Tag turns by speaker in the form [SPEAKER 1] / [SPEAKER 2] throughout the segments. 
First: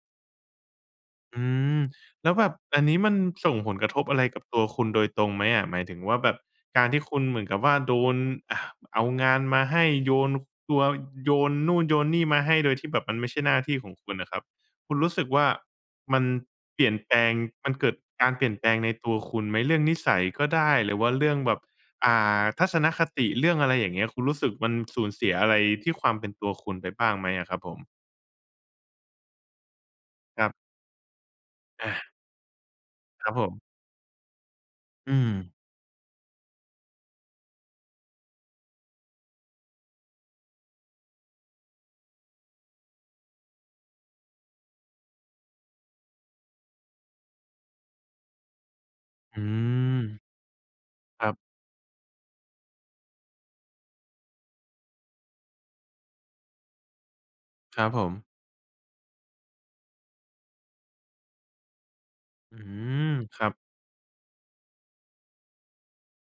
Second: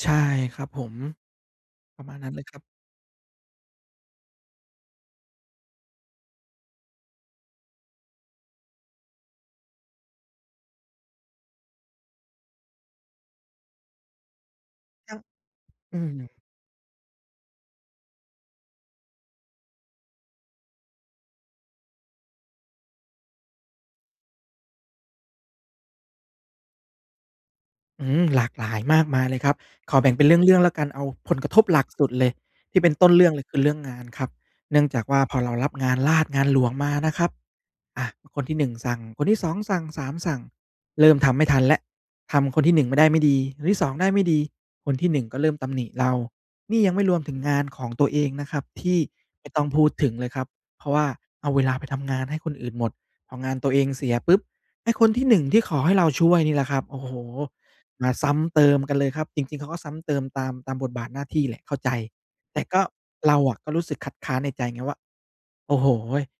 [SPEAKER 1] ใช่ครับผม
[SPEAKER 2] อืม
[SPEAKER 1] ประมาณน
[SPEAKER 2] แล
[SPEAKER 1] ั้
[SPEAKER 2] ้
[SPEAKER 1] น
[SPEAKER 2] ว
[SPEAKER 1] เล
[SPEAKER 2] แบ
[SPEAKER 1] ย
[SPEAKER 2] บ
[SPEAKER 1] ครับ
[SPEAKER 2] อันนี้มันส่งผลกระทบอะไรกับตัวคุณโดยตรงไหมอะ? หมายถึงว่า แบบการที่คุณเหมือนกับว่า โดน อะ เอางานมาให้ โยน ค คัว โยนนู่นโยนนี่มาให้ โดยที่แบบมันไม่ใช่หน้าที่ของคุณอะครับ คุณร
[SPEAKER 1] ค
[SPEAKER 2] ู
[SPEAKER 1] ร
[SPEAKER 2] ้
[SPEAKER 1] ั
[SPEAKER 2] ส
[SPEAKER 1] บ
[SPEAKER 2] ึกว่า
[SPEAKER 1] อืม
[SPEAKER 2] มันเปลี่ยนแปลง มันเกิดการเปลี่ยนแปลงในตัวคุณไหม? เรื่องนิสัยก็ได้ หรือว่าเรื่องแบบ อ่า ทัศนคติ เรื่องอะไรอย่างเงี้ย คุณรู้สึกมันสูญเสียอะไรที่ความเป็นตัวคุณไปบ้างไหมอะครับผม?
[SPEAKER 1] อืม หลากหลายมากมายเลยครับ ขอแบ่งเป็นเร
[SPEAKER 2] ครั
[SPEAKER 1] ื
[SPEAKER 2] บ
[SPEAKER 1] ่อง ๆ แล้วกัน เอาผลกระทบหลั
[SPEAKER 2] อ
[SPEAKER 1] ก
[SPEAKER 2] า
[SPEAKER 1] สุดเลย ที่เป็นต้นเร
[SPEAKER 2] ค
[SPEAKER 1] ื่
[SPEAKER 2] ร
[SPEAKER 1] อ
[SPEAKER 2] ั
[SPEAKER 1] ง
[SPEAKER 2] บ
[SPEAKER 1] เล
[SPEAKER 2] ผ
[SPEAKER 1] ย ค
[SPEAKER 2] ม
[SPEAKER 1] ือ เรื่องงานครับ เนื่องจาก
[SPEAKER 2] อื
[SPEAKER 1] ว่า พอเรา
[SPEAKER 2] ม
[SPEAKER 1] รับงานราษฎร์งานหลวงมานะครับ อา คนที่ 1 สั่ง คนที่ 2 สั่ง 3 สั่ง เริ่มทำไม่ทันแล้ว ทำคนที่ 1 ไม่ได้ไม่ดี คนที่ 2 ได้ไม่ดี คนที่ 1 ก็เริ่มตำหนิเรา นี่ยังไม่รวมถึงงานของตัวเองนะครับ ที่
[SPEAKER 2] อื
[SPEAKER 1] ไม่ต้องพูดถึง
[SPEAKER 2] ม
[SPEAKER 1] เลยครับ เพราะว่า
[SPEAKER 2] ครับ
[SPEAKER 1] เอาเวลาไปทำงานให้คนอื่นหมด พองานตัวเองเสียปุ๊บ ไอ้คนที่ 1 ที่ขอให้เราช่วยนี่แหละครับ โอ้โฮ!
[SPEAKER 2] ครับผ
[SPEAKER 1] มา
[SPEAKER 2] ม
[SPEAKER 1] ซ้ำเติมกันเลยครับ จริง ๆ เขาก็ซ้ำเติมตาม ตามบทบาทหน้าที่แหละ เข้าใจ
[SPEAKER 2] อ
[SPEAKER 1] แ
[SPEAKER 2] ื
[SPEAKER 1] ต่ก็
[SPEAKER 2] ม
[SPEAKER 1] เรา
[SPEAKER 2] ครั
[SPEAKER 1] อ
[SPEAKER 2] บ
[SPEAKER 1] ะก็รู้สึกคัดค้านในใจไงว่า "โอ้โฮ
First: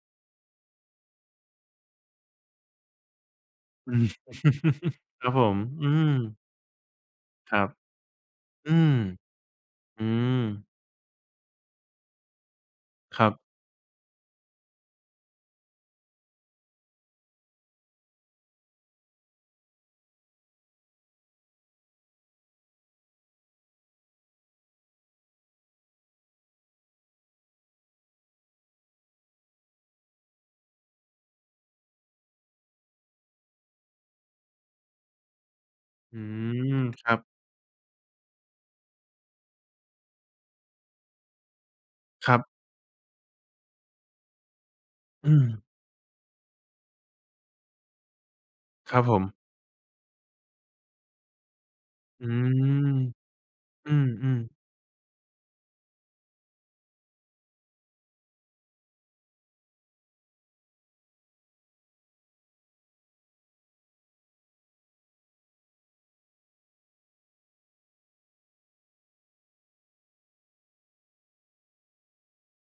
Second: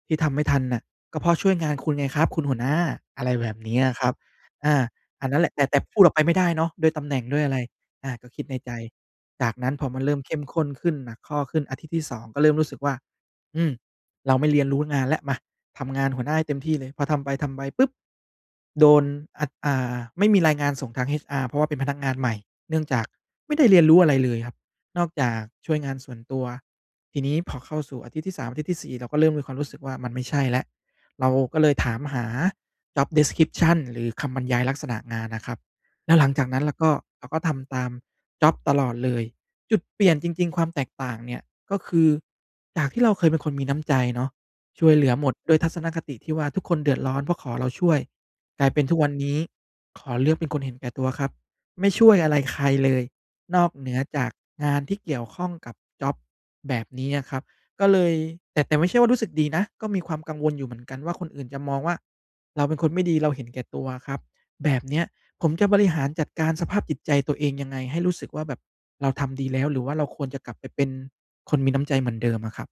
[SPEAKER 1] ที่ทำไม่ทันน่ะ ก็เพราะช่วยงานคุณไงครับ คุณหัวหน้า" อะไรแบบนี้
[SPEAKER 2] อ
[SPEAKER 1] อ
[SPEAKER 2] ื
[SPEAKER 1] ะค
[SPEAKER 2] ม
[SPEAKER 1] รับ อา
[SPEAKER 2] ค
[SPEAKER 1] อั
[SPEAKER 2] ร
[SPEAKER 1] น
[SPEAKER 2] ับ
[SPEAKER 1] นั้น
[SPEAKER 2] ผ
[SPEAKER 1] แหละ
[SPEAKER 2] ม
[SPEAKER 1] แต่ แต่
[SPEAKER 2] อื
[SPEAKER 1] พูด
[SPEAKER 2] ม
[SPEAKER 1] ออกไปไม่ได้เนาะ ด้วยตำแหน่งด้วยอะ
[SPEAKER 2] ค
[SPEAKER 1] ไ
[SPEAKER 2] ร
[SPEAKER 1] ร
[SPEAKER 2] ับ
[SPEAKER 1] อา ก็คิดในใ
[SPEAKER 2] อ
[SPEAKER 1] จ
[SPEAKER 2] ืม
[SPEAKER 1] จากนั้นพอมั
[SPEAKER 2] อื
[SPEAKER 1] นเริ่มเข้มข
[SPEAKER 2] ม
[SPEAKER 1] ้นขึ้น หนักข้อขึ้น อาทิตย์ที่ 2 ก็เริ่มรู้สึกว่า
[SPEAKER 2] ครับ
[SPEAKER 1] อืม เราไม่เรียนรู้งานแล้ว มา ทำงานหัวหน้าให้เต็มที่เลย พอทำไป ๆ ปุ๊บ โดน อ อ่า ไม่มีรายงานส่งทาง HR เพราะว่าเป็นพนักงานใหม่ เนื่องจากไม่ได้เรียนรู้อะไรเลยครับ นอกจากช่วยงานส่วนตัว ทีนี้พอเข้าสู่อาทิตย์ที่ 3 อาทิตย์ที่ 4 เราก็เริ่มมีความรู้สึกว่า มันไม่ใช่แล้ว เราก็เลยถามหา job description หรือคำบรรยายลักษณะงานน่ะครับ แล้
[SPEAKER 2] อื
[SPEAKER 1] วหลังจากนั้น เรา
[SPEAKER 2] ม
[SPEAKER 1] ก็
[SPEAKER 2] ครับ
[SPEAKER 1] เราก็ทำตามจ็อบตลอดเลย จุดเปลี่ยนจริง ๆ ความแตกต่างเนี่ย ก็คือ
[SPEAKER 2] ครับ
[SPEAKER 1] จากที่เราเคยเป็นคนมีน้ำใจเนาะ ช่วยเหลือหม
[SPEAKER 2] อื
[SPEAKER 1] ด ด้วย
[SPEAKER 2] ม
[SPEAKER 1] ทัศนคติที่ว่าทุกคนเดือดร้อน เพราะขอเราช่วย กลายเป็นท
[SPEAKER 2] ค
[SPEAKER 1] ุ
[SPEAKER 2] ร
[SPEAKER 1] ก
[SPEAKER 2] ับ
[SPEAKER 1] วัน
[SPEAKER 2] ผ
[SPEAKER 1] นี
[SPEAKER 2] ม
[SPEAKER 1] ้ ขอเลือกเป็นคนเห็นแก่ตัวครับ ไม่ช่วย
[SPEAKER 2] อื
[SPEAKER 1] อะไรใครเล
[SPEAKER 2] ม
[SPEAKER 1] ย นอกเห
[SPEAKER 2] อ
[SPEAKER 1] น
[SPEAKER 2] ื
[SPEAKER 1] ือจาก
[SPEAKER 2] ม ๆ
[SPEAKER 1] งานที่เกี่ยวข้องกับจ็อบ แบบนี้อะครับ ก็เลย แต่ แต่ไม่ใช่ว่ารู้สึกดีนะ ก็มีความกังวลอยู่เหมือนกันว่า คนอื่นจะมองว่า เราเป็นคนไม่ดี เราเห็นแก่ตัวอะครับ แบบเนี้ยผมจะบริหารจัดการสภาพจิตใจตัวเองยังไง? ให้รู้สึกว่า แบบเราทำดีแล้ว หรือว่าเราควรจะกลับไปเป็นคนมีน้ำใจเหมือนเดิมอะครับ?